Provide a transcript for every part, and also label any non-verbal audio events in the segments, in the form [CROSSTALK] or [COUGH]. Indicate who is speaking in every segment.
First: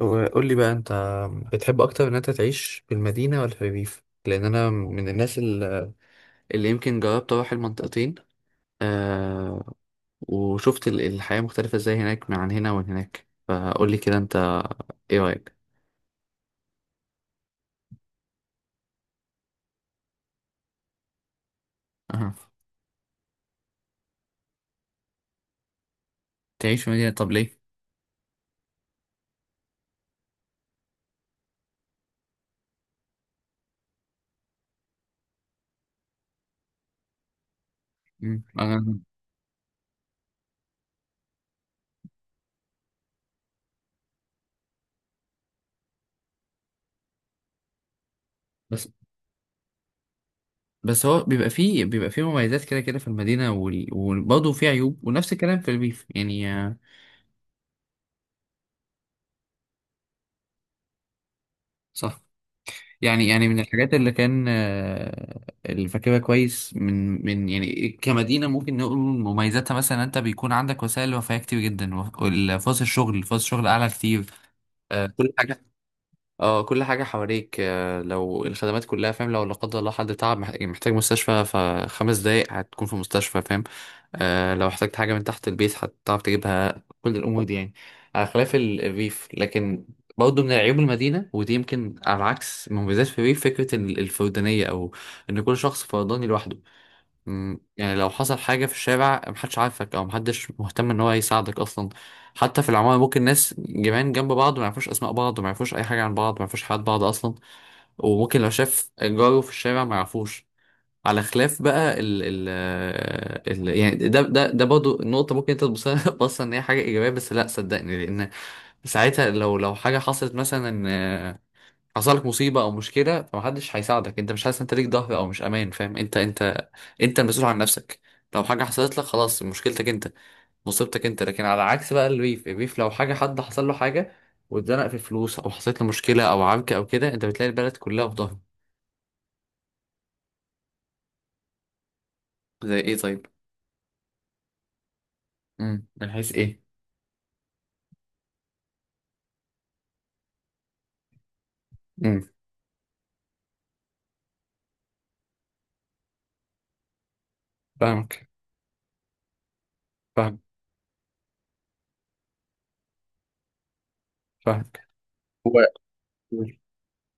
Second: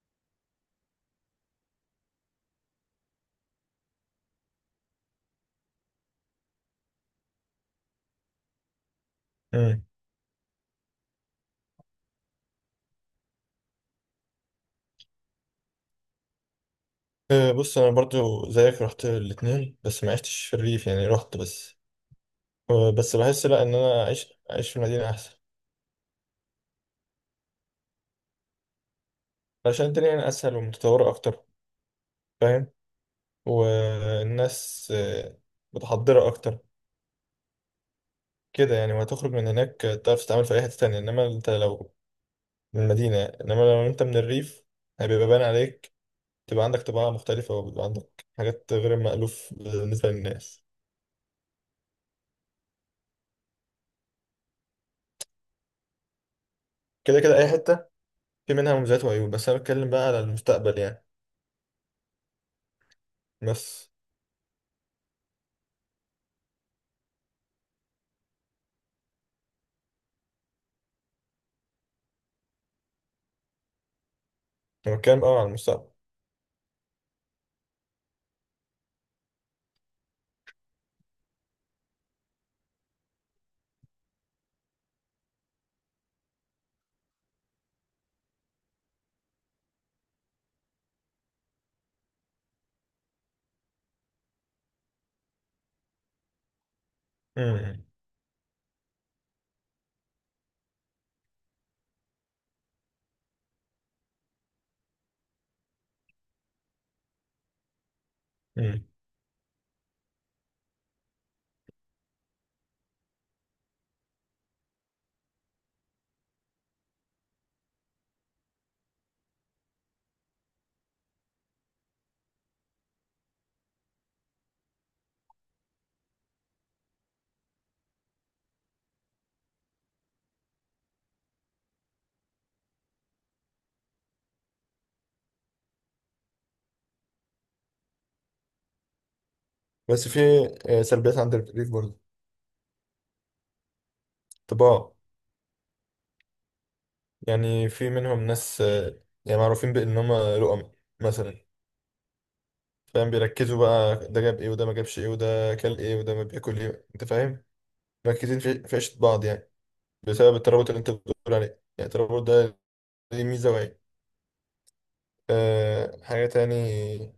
Speaker 1: وقول لي بقى انت بتحب اكتر ان انت تعيش في المدينه ولا في الريف، لان انا من الناس اللي يمكن جربت اروح المنطقتين، آه،
Speaker 2: مم.
Speaker 1: وشفت الحياه مختلفه ازاي هناك عن هنا، ومن هناك فقول لي كده انت ايه رايك؟
Speaker 2: بص انا برضو زيك رحت الاتنين، بس ما عشتش في الريف، يعني رحت بس.
Speaker 1: أها.
Speaker 2: بس بحس لا ان انا اعيش في المدينه احسن.
Speaker 1: تعيش في مدينه، طب ليه؟
Speaker 2: عشان الدنيا هنا اسهل ومتطوره اكتر، فاهم؟ والناس متحضره اكتر
Speaker 1: مم.
Speaker 2: كده يعني.
Speaker 1: أنا
Speaker 2: وهتخرج من هناك تعرف تتعامل في اي حته تانية، انما انت لو من المدينه، انما لو انت من الريف هيبقى باين عليك، تبقى عندك طباع مختلفه وبيبقى عندك حاجات
Speaker 1: بس
Speaker 2: غير مألوف بالنسبه للناس.
Speaker 1: بس هو بيبقى فيه مميزات كده كده في المدينه وبرضه فيه عيوب، ونفس الكلام في الريف يعني،
Speaker 2: كده كده اي حته في منها مميزات وعيوب، بس انا بتكلم بقى على المستقبل يعني.
Speaker 1: صح. يعني يعني من
Speaker 2: بس
Speaker 1: الحاجات اللي كان اللي فاكرها كويس من من يعني كمدينة، ممكن نقول مميزاتها مثلا انت بيكون عندك وسائل رفاهية كتير جدا، والفرص الشغل، فرص الشغل اعلى كتير.
Speaker 2: هو كام
Speaker 1: كل
Speaker 2: على
Speaker 1: حاجة،
Speaker 2: المستقبل.
Speaker 1: اه كل حاجة حواليك، لو الخدمات كلها فاهم، لو لا قدر الله حد تعب محتاج مستشفى، فخمس دقايق هتكون في مستشفى فاهم. آه، لو احتجت حاجة من تحت البيت هتعرف تجيبها، كل الأمور دي يعني، على خلاف الريف. لكن برضه من عيوب المدينة، ودي يمكن على عكس مميزات في الريف، فكرة الفردانية، أو إن كل شخص فرداني لوحده. مم،
Speaker 2: امم
Speaker 1: يعني لو حصل حاجة في الشارع، محدش عارفك أو محدش مهتم إن هو يساعدك أصلا. حتى في العمارة، ممكن ناس جيران جنب بعض ما يعرفوش أسماء بعض، ما يعرفوش أي حاجة عن بعض، ما يعرفوش حياة بعض أصلا. وممكن لو
Speaker 2: امم
Speaker 1: شاف جاره في الشارع ما يعرفوش. على خلاف بقى ال ال ال يعني، ده ده ده برضه نقطة ممكن أنت تبصها [LAUGHS] بص إن هي حاجة إيجابية، بس لأ صدقني، لأن ساعتها لو حاجة حصلت مثلا، حصل لك مصيبه او مشكله، فمحدش هيساعدك، انت مش حاسس انت ليك ظهر او مش امان فاهم، انت انت المسؤول عن نفسك. لو حاجه حصلت لك خلاص، مشكلتك انت، مصيبتك انت. لكن على عكس بقى الريف، الريف لو حاجه حد حصل له حاجه، واتزنق في فلوس او حصلت له مشكله او عركه او كده، انت بتلاقي البلد كلها في ظهره.
Speaker 2: بس في سلبيات عند الريف برضه.
Speaker 1: زي ايه طيب؟
Speaker 2: طباع.
Speaker 1: امم، من حيث ايه؟
Speaker 2: يعني في منهم ناس، يعني معروفين بان هم لقم مثلا،
Speaker 1: امم.
Speaker 2: فاهم؟ بيركزوا بقى ده جاب ايه وده ما جابش ايه وده كل ايه وده ما بياكل ايه، انت فاهم؟
Speaker 1: فاهمك.
Speaker 2: مركزين في عيشة بعض، يعني بسبب
Speaker 1: فاهم.
Speaker 2: الترابط اللي انت بتقول عليه. يعني الترابط ده ليه ميزة وعيب.
Speaker 1: فاهمك.
Speaker 2: حاجة
Speaker 1: هو
Speaker 2: تاني.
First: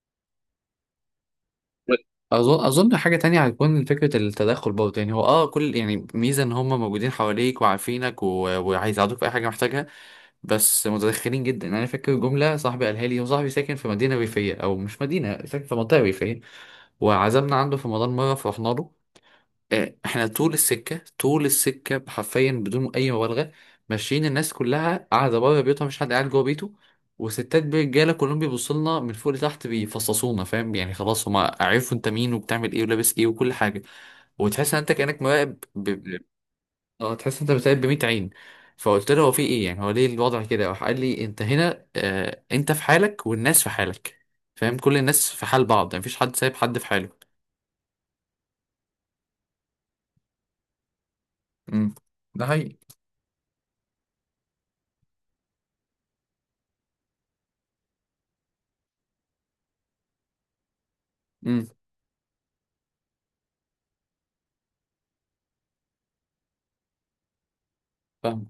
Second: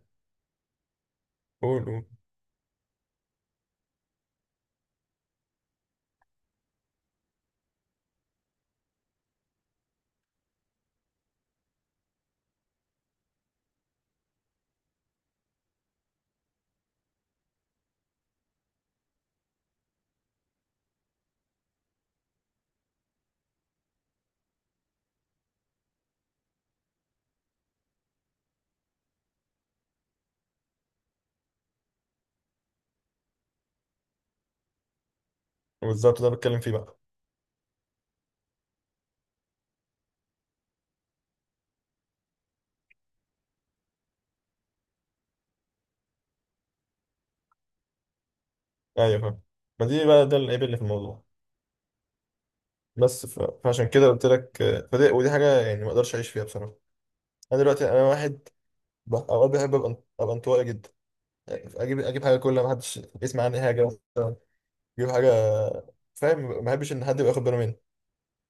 Speaker 2: قول قول.
Speaker 1: اظن حاجه تانية هتكون فكره التدخل برضه، يعني هو اه كل، يعني ميزه ان هم موجودين حواليك وعارفينك وهيساعدوك في اي حاجه محتاجها، بس متدخلين جدا. انا فاكر جمله صاحبي قالها لي، هو صاحبي ساكن في مدينه ريفيه، او مش مدينه، ساكن في منطقه ريفيه، وعزمنا عنده في رمضان مره فرحنا له. احنا طول السكة حرفيا بدون أي مبالغة، ماشيين، الناس كلها قاعدة بره بيوتها، مش حد قاعد جوه بيته، وستات برجالة كلهم بيبصوا لنا من فوق لتحت، بيفصصونا فاهم يعني، خلاص هما عرفوا انت مين وبتعمل ايه ولابس ايه وكل حاجة، وتحس ان انت كأنك مراقب
Speaker 2: بالظبط، ده بتكلم فيه بقى.
Speaker 1: اه، تحس ان انت بتراقب بمية عين. فقلت له هو في ايه يعني، هو ليه الوضع كده؟ راح قال لي، انت هنا آه، انت في حالك والناس في حالك فاهم، كل الناس في حال بعض يعني، مفيش حد سايب حد في حاله.
Speaker 2: ايوه فاهم. ما دي بقى ده العيب اللي في الموضوع.
Speaker 1: امم. ده حقيقي.
Speaker 2: بس فعشان كده قلت لك، فدي ودي حاجه يعني ما اقدرش اعيش فيها بصراحه. انا دلوقتي انا واحد، اوقات بحب ابقى انطوائي جدا.
Speaker 1: امم.
Speaker 2: يعني اجيب حاجه كلها، ما حدش يسمع عني حاجه مثلا. اجيب حاجه، فاهم؟ ما بحبش ان حد يبقى واخد باله مني.
Speaker 1: فاهم.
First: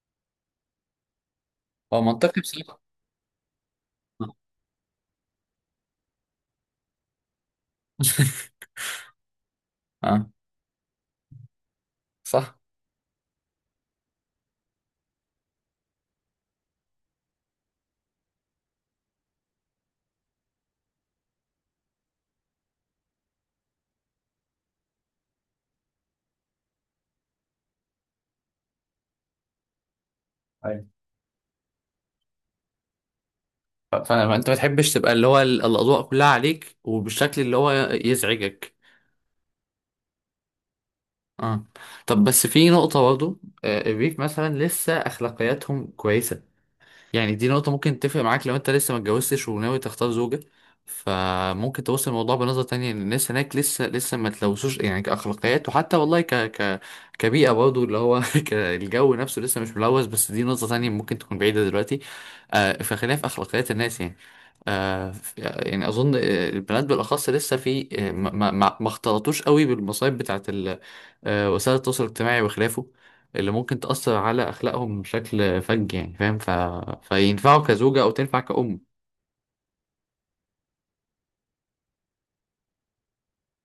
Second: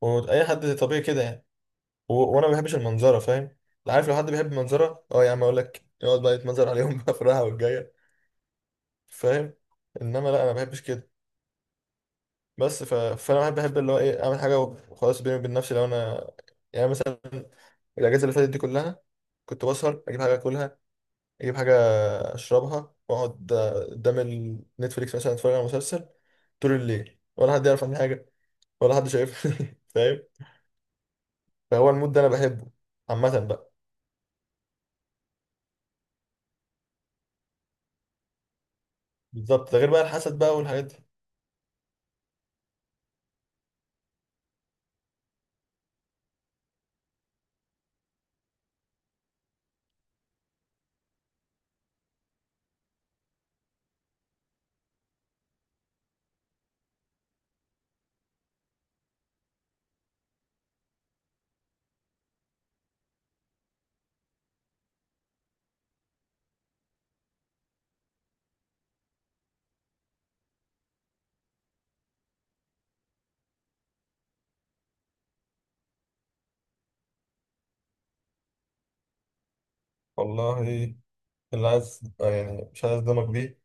Speaker 2: واي حد طبيعي كده يعني.
Speaker 1: هو منطقي
Speaker 2: وانا ما بحبش
Speaker 1: بصراحة.
Speaker 2: المنظره، فاهم؟ عارف لو حد بيحب المنظره، اه يا عم اقول لك يقعد بقى يتمنظر عليهم [LAUGHS] بقى في الراحه والجايه،
Speaker 1: [LAUGHS]
Speaker 2: فاهم؟
Speaker 1: اه،
Speaker 2: انما لا، انا ما بحبش كده.
Speaker 1: صح.
Speaker 2: بس فانا بحب اللي هو ايه، اعمل حاجه وخلاص بيني وبين نفسي. لو انا يعني مثلا الاجازه اللي فاتت دي كلها، كنت بسهر اجيب حاجه اكلها، اجيب حاجه اشربها واقعد قدام النتفليكس مثلا، اتفرج على مسلسل طول الليل، ولا حد يعرف عني حاجه، ولا حد شايفني [LAUGHS] فاهم؟
Speaker 1: أيوة.
Speaker 2: فهو المود ده انا بحبه عامه بقى.
Speaker 1: فما انت ما تحبش تبقى اللي هو الاضواء كلها عليك، وبالشكل اللي هو يزعجك.
Speaker 2: بالظبط، ده غير بقى الحسد بقى والحاجات دي.
Speaker 1: اه. طب بس في نقطة برضه، الريف مثلا لسه اخلاقياتهم كويسة، يعني دي نقطة ممكن تفرق معاك لو انت لسه ما اتجوزتش وناوي تختار زوجة، فممكن توصل الموضوع بنظرة تانية، ان الناس هناك لسه ما تلوثوش يعني كأخلاقيات، وحتى والله ك كبيئة برضه اللي هو، [LAUGHS] الجو نفسه لسه مش ملوث، بس دي نقطة تانية ممكن تكون بعيدة دلوقتي. آه، فخلينا في أخلاقيات الناس يعني. آه، يعني أظن، البنات بالأخص لسه في آه، ما اختلطوش قوي بالمصايب بتاعت آه، وسائل التواصل الاجتماعي وخلافه، اللي ممكن تأثر على أخلاقهم بشكل فج يعني فاهم. فينفعوا كزوجة أو تنفع كأم.
Speaker 2: والله، اللي عايز يعني مش عايز اصدمك بيه،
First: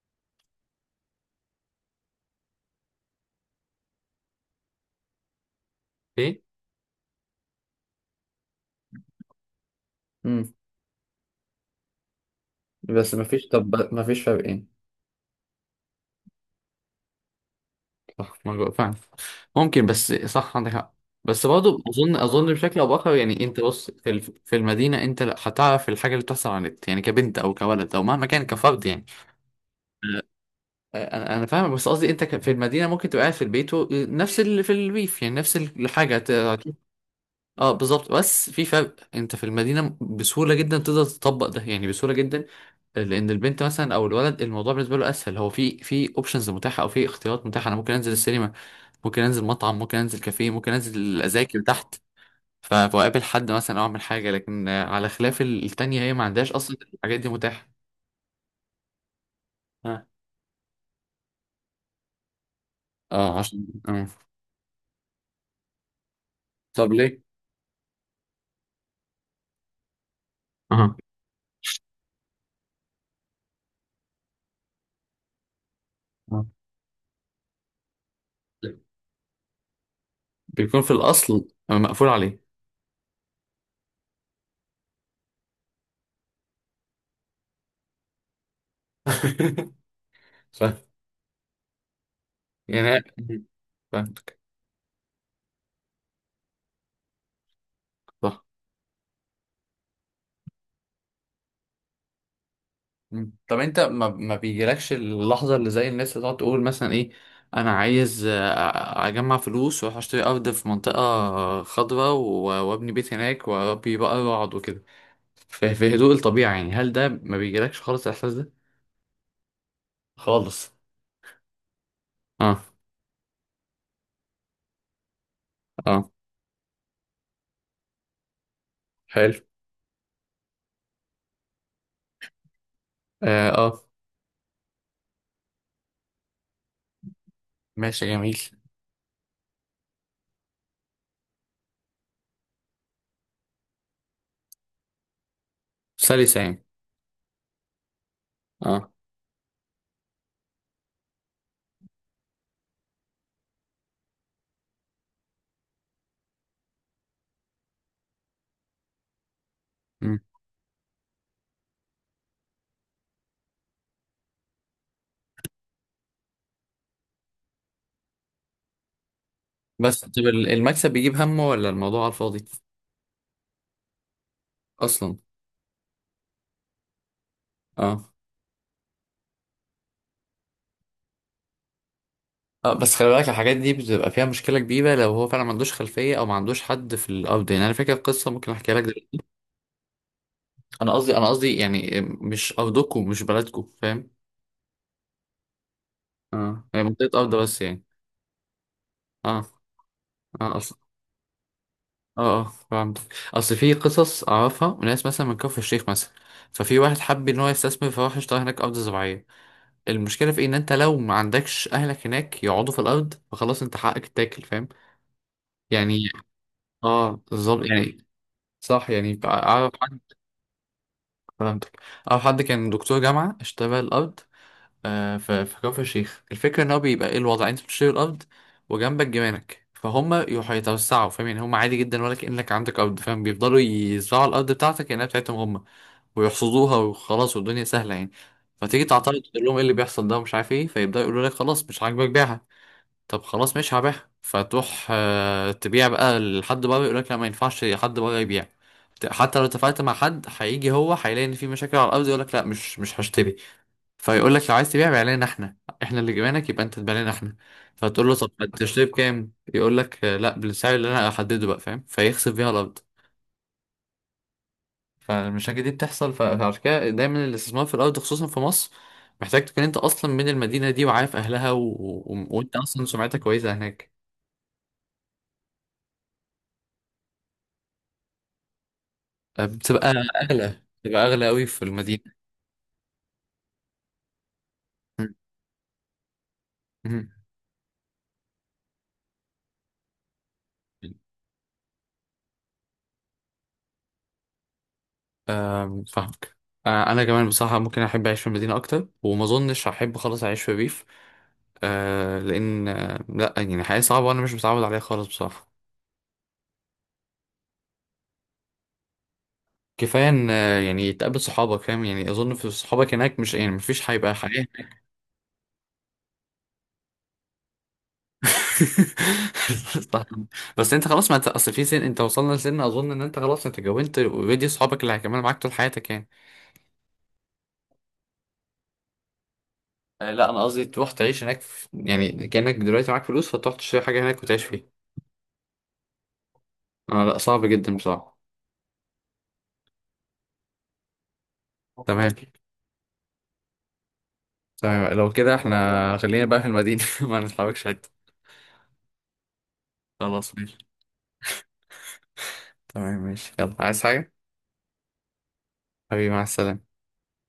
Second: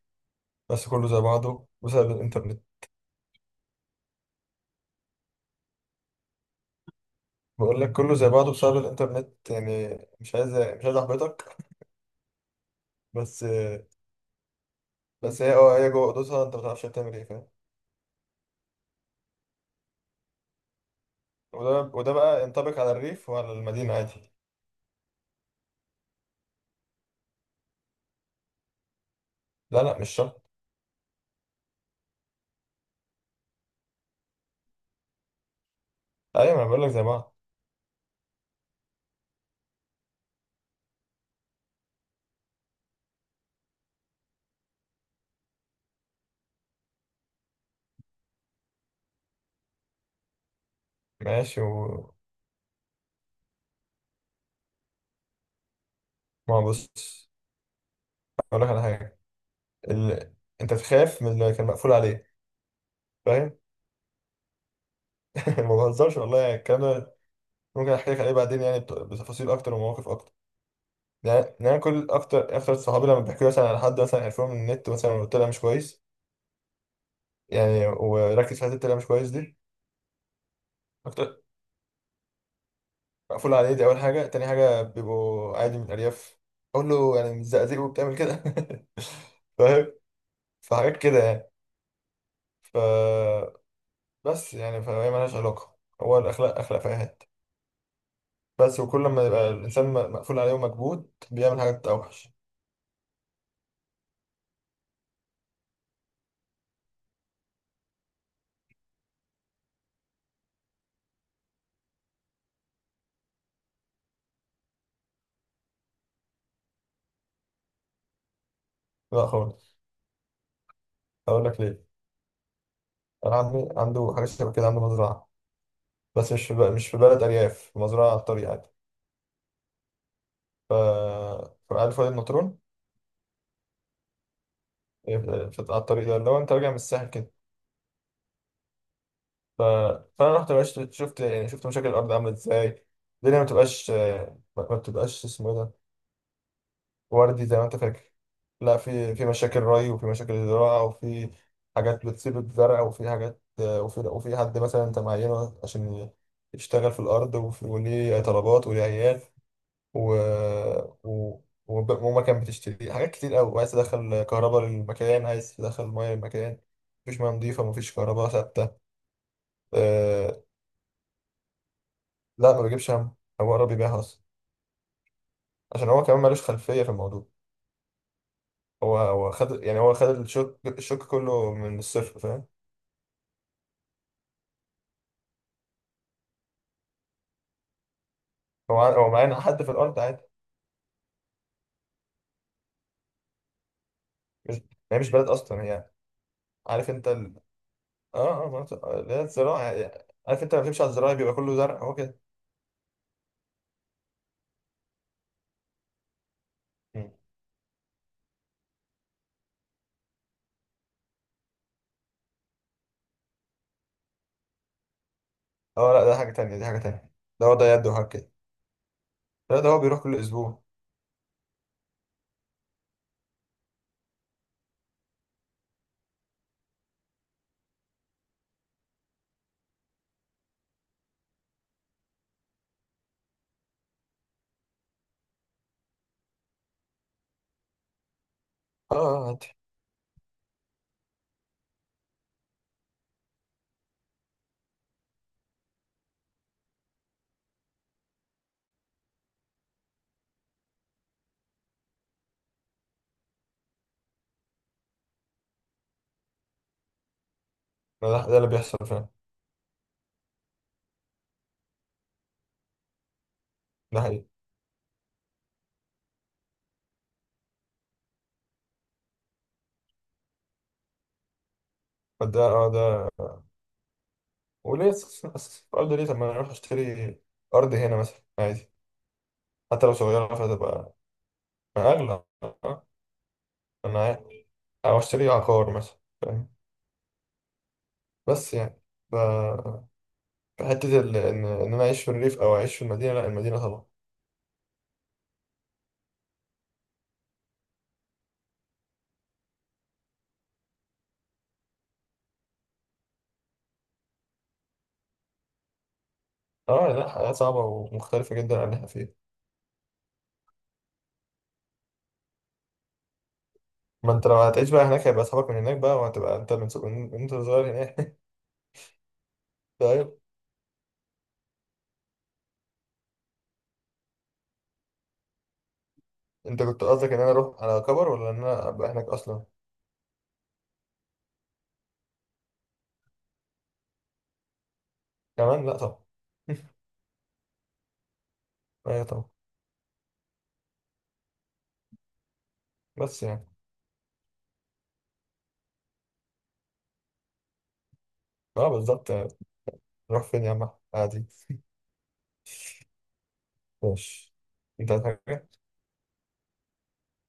Speaker 2: بس كله زي بعضه بسبب الانترنت.
Speaker 1: إيه؟
Speaker 2: بقول لك كله زي بعضه بسبب الانترنت يعني، مش
Speaker 1: امم.
Speaker 2: عايز احبطك.
Speaker 1: بس
Speaker 2: بس
Speaker 1: مفيش، طب مفيش فرقين؟
Speaker 2: بس هي جوه اوضتها انت ما تعرفش هتعمل ايه، فاهم؟
Speaker 1: صح. ما جو- فعلا ممكن، بس صح عندك حق. بس برضه
Speaker 2: وده
Speaker 1: أظن
Speaker 2: بقى
Speaker 1: أظن بشكل
Speaker 2: ينطبق
Speaker 1: أو
Speaker 2: على
Speaker 1: بآخر
Speaker 2: الريف
Speaker 1: يعني،
Speaker 2: وعلى
Speaker 1: أنت بص
Speaker 2: المدينة عادي.
Speaker 1: في المدينة أنت لا، هتعرف الحاجة اللي بتحصل على النت يعني، كبنت أو كولد أو مهما كان كفرد يعني.
Speaker 2: لا لا، مش شرط.
Speaker 1: انا فاهمك، بس قصدي انت في المدينه ممكن تبقى قاعد في البيت نفس اللي في الريف، يعني نفس الحاجه.
Speaker 2: ايوه، ما انا بقول لك زي بعض.
Speaker 1: اه بالظبط، بس في فرق، انت في المدينه بسهوله جدا تقدر تطبق ده، يعني بسهوله جدا. لان البنت مثلا او الولد، الموضوع بالنسبه له اسهل، هو في اوبشنز متاحه او في اختيارات متاحه، انا ممكن انزل السينما، ممكن انزل مطعم، ممكن انزل كافيه، ممكن انزل اذاكر
Speaker 2: ماشي، و
Speaker 1: تحت، فاقابل حد مثلا او اعمل حاجه. لكن على خلاف التانية هي ما عندهاش
Speaker 2: ما هو
Speaker 1: اصلا الحاجات دي
Speaker 2: بص
Speaker 1: متاحه.
Speaker 2: اقول لك على حاجة.
Speaker 1: اه.
Speaker 2: ال... انت تخاف من اللي كان مقفول عليه،
Speaker 1: اه،
Speaker 2: فاهم؟
Speaker 1: عشان آه.
Speaker 2: [LAUGHS] ما بهزرش والله يعني الكلام
Speaker 1: طب
Speaker 2: ده.
Speaker 1: ليه؟
Speaker 2: ممكن احكي لك عليه بعدين يعني بتفاصيل اكتر ومواقف اكتر.
Speaker 1: اها.
Speaker 2: يعني أنا كل اكتر اكتر صحابي لما بيحكوا لي مثلا على حد مثلا عرفوه من النت مثلا وطلع مش كويس،
Speaker 1: آه.
Speaker 2: يعني وركز في حته طلع مش كويس دي.
Speaker 1: بيكون في
Speaker 2: اكتر،
Speaker 1: الاصل مقفول عليه.
Speaker 2: مقفول عليه دي اول حاجه. تاني حاجه بيبقوا عادي من الارياف، اقول له يعني مش زقازيق وبتعمل كده [LAUGHS] فاهم؟
Speaker 1: [LAUGHS] ف
Speaker 2: فحاجات كده يعني. ف
Speaker 1: يعني، فاهمك.
Speaker 2: بس يعني فهي مالهاش علاقة، هو الأخلاق أخلاق فاهات.
Speaker 1: صح.
Speaker 2: بس وكل ما يبقى الإنسان مقفول عليه ومكبوت بيعمل حاجات أوحش.
Speaker 1: مم. طب انت ما, ما بيجيلكش اللحظة اللي زي الناس اللي تقعد تقول مثلا ايه، انا عايز اجمع فلوس واروح اشتري ارض في منطقة خضراء وابني بيت هناك واربي بقى واقعد وكده، في هدوء الطبيعة يعني؟ هل ده ما بيجيلكش خالص الاحساس ده؟
Speaker 2: لا خالص.
Speaker 1: خالص؟
Speaker 2: هقول لك ليه.
Speaker 1: اه.
Speaker 2: أنا عمي عنده حاجة شبه كده، عنده مزرعة.
Speaker 1: اه.
Speaker 2: بس مش في بلد أرياف، في مزرعة على الطريق عادي.
Speaker 1: حلو.
Speaker 2: ف فعارف وادي النطرون؟
Speaker 1: اه اه.
Speaker 2: على الطريق ده اللي هو أنت راجع من الساحل كده.
Speaker 1: ماشي جميل.
Speaker 2: ف... فأنا رحت بقى، شفت يعني شفت مشاكل الأرض عاملة إزاي. الدنيا ما بتبقاش، ما ما بتبقاش اسمه إيه ده،
Speaker 1: سلسة يعني.
Speaker 2: وردي زي ما انت فاكر. لا،
Speaker 1: اه.
Speaker 2: في مشاكل ري، وفي مشاكل زراعة، وفي حاجات بتصيب الزرع، وفي حاجات، وفي حد مثلا انت معينه عشان يشتغل في الأرض، وليه طلبات وليه عيال، و...
Speaker 1: مم.
Speaker 2: و... ومكان بتشتري حاجات كتير أوي، وعايز تدخل كهرباء للمكان، عايز تدخل مية للمكان. مفيش مية نضيفة، مفيش كهرباء ثابتة.
Speaker 1: بس طب
Speaker 2: أه...
Speaker 1: المكسب بيجيب همه ولا الموضوع على الفاضي؟
Speaker 2: لا ما بيجيبش هم، هو قرب يبيعها أصلا،
Speaker 1: اصلا.
Speaker 2: عشان هو كمان مالوش خلفية في الموضوع.
Speaker 1: اه.
Speaker 2: هو خد، يعني هو خد الشوك الشوك كله من الصفر، فاهم؟
Speaker 1: اه بس خلي بالك، الحاجات دي بتبقى فيها مشكلة كبيرة لو هو فعلا ما عندوش خلفية او ما عندوش حد في الارض. يعني انا فاكر قصة ممكن احكيها لك
Speaker 2: هو
Speaker 1: دلوقتي.
Speaker 2: معانا حد في الارض عادي.
Speaker 1: انا قصدي يعني مش ارضكم مش بلدكم فاهم.
Speaker 2: مش هي مش بلد اصلا هي.
Speaker 1: اه، هي
Speaker 2: عارف انت
Speaker 1: منطقة ارض بس يعني.
Speaker 2: اه اه، مناطق اللي هي
Speaker 1: اه
Speaker 2: الزراعه يعني. عارف انت
Speaker 1: اه
Speaker 2: لما
Speaker 1: اصل،
Speaker 2: بتمشي على الزراعه بيبقى كله زرع، هو كده.
Speaker 1: اه اه، فهمت. اصل في قصص اعرفها، ناس مثلا من كفر الشيخ مثلا، ففي واحد
Speaker 2: مم.
Speaker 1: حب ان هو يستثمر، فراح اشترى هناك ارض زراعية. المشكلة في إيه؟ ان انت لو ما عندكش اهلك هناك يقعدوا في الارض، فخلاص انت حقك تاكل فاهم
Speaker 2: اه لا،
Speaker 1: يعني.
Speaker 2: ده حاجه تانية، دي حاجه تانية.
Speaker 1: اه
Speaker 2: ده هو
Speaker 1: بالظبط
Speaker 2: ده يد
Speaker 1: يعني.
Speaker 2: وحاجه كده.
Speaker 1: صح يعني،
Speaker 2: لا ده
Speaker 1: اعرف.
Speaker 2: هو بيروح كل اسبوع.
Speaker 1: فهمتك. او حد كان دكتور جامعه اشترى الارض في كفر الشيخ، الفكره ان هو بيبقى ايه الوضع، انت بتشتري الارض وجنبك جيرانك، فهم يروحوا يتوسعوا فاهم يعني، هم عادي جدا ولا كانك عندك ارض فاهم، بيفضلوا يزرعوا الارض بتاعتك كانها بتاعتهم هم ويحصدوها وخلاص، والدنيا سهله يعني. فتيجي، مم،
Speaker 2: اه، آه،
Speaker 1: تعترض
Speaker 2: آه،
Speaker 1: تقول
Speaker 2: عادي.
Speaker 1: لهم ايه اللي بيحصل ده ومش عارف ايه، فيبداوا يقولوا لك خلاص مش عاجبك بيعها. طب خلاص مش هبيعها، فتروح تبيع بقى لحد بره، يقولك لا ما ينفعش حد بره يبيع، حتى لو اتفقت مع حد هيجي هو هيلاقي ان في مشاكل على الارض، يقولك لا مش هشتري. فيقولك لو عايز تبيع بيع لنا احنا، احنا اللي جبناك يبقى انت تبيع لنا احنا. فتقول له
Speaker 2: ده,
Speaker 1: طب
Speaker 2: ده اللي بيحصل
Speaker 1: هتشتري [LAUGHS]
Speaker 2: فعلا.
Speaker 1: بكام؟ يقولك لا بالسعر اللي انا احدده بقى فاهم، فيخسف بيها الارض.
Speaker 2: ده حقيقي.
Speaker 1: فالمشاكل دي بتحصل، فعشان كده دايما الاستثمار في الارض خصوصا في مصر، محتاج تكون انت اصلا من المدينه دي وعارف اهلها
Speaker 2: ده
Speaker 1: وانت
Speaker 2: اه
Speaker 1: اصلا
Speaker 2: ده
Speaker 1: سمعتك كويسه هناك.
Speaker 2: وليه الارض ليه؟ طب ما انا اروح اشتري ارض هنا مثلا عادي، حتى
Speaker 1: بتبقى
Speaker 2: لو صغيره
Speaker 1: أغلى،
Speaker 2: فتبقى
Speaker 1: بتبقى أغلى أوي في المدينة.
Speaker 2: اغلى. انا عارف. او
Speaker 1: مم.
Speaker 2: اشتري عقار مثلا، فاهم؟
Speaker 1: مم.
Speaker 2: بس يعني حتة إن أنا أعيش في الريف أو أعيش في المدينة، لا المدينة طبعا.
Speaker 1: آم، فاهمك. أنا كمان بصراحة ممكن أحب أعيش في المدينة أكتر، وما أظنش هحب خلاص أعيش في ريف. لأن آه، لأ يعني حياة صعبة وأنا مش متعود عليها خالص بصراحة.
Speaker 2: يعني لا، حياة صعبة ومختلفة جدا عن اللي إحنا فيه.
Speaker 1: كفاية إن يعني تقابل صحابك فاهم يعني، أظن في صحابك هناك مش، يعني مفيش
Speaker 2: ما
Speaker 1: هيبقى
Speaker 2: أنت لو
Speaker 1: حياة.
Speaker 2: هتعيش بقى هناك هيبقى أصحابك من هناك بقى، وهتبقى أنت من من أنت صغير هناك. [LAUGHS]
Speaker 1: [LAUGHS]
Speaker 2: طيب.
Speaker 1: طبعاً. بس أنت خلاص، ما أنت أصل في سن، أنت وصلنا لسن أظن إن أنت خلاص أنت اتجوزت أوريدي صحابك اللي هيكملوا معاك طول حياتك يعني.
Speaker 2: أنت كنت قصدك إن أنا أروح على كبر، ولا إن أنا أبقى هناك أصلا؟
Speaker 1: لا انا قصدي تروح تعيش هناك يعني كأنك دلوقتي معاك فلوس، فتروح تشتري حاجة هناك وتعيش فيها.
Speaker 2: كمان لا طبعا. [LAUGHS]
Speaker 1: آه لا، صعب جدا بصراحة.
Speaker 2: أيوة طبعا.
Speaker 1: تمام.
Speaker 2: بس يعني.
Speaker 1: تمام، لو كده احنا خلينا بقى في المدينة [LAUGHS] ما نتحركش حتة.
Speaker 2: أه، بالظبط. نروح
Speaker 1: خلاص
Speaker 2: فين يا
Speaker 1: ماشي.
Speaker 2: عم عادي.
Speaker 1: تمام ماشي، يلا عايز
Speaker 2: [LAUGHS]
Speaker 1: حاجة؟
Speaker 2: ماشي. أنت عايز حاجة؟
Speaker 1: حبيبي مع السلامة.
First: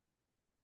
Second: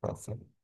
Speaker 2: مع السلامة.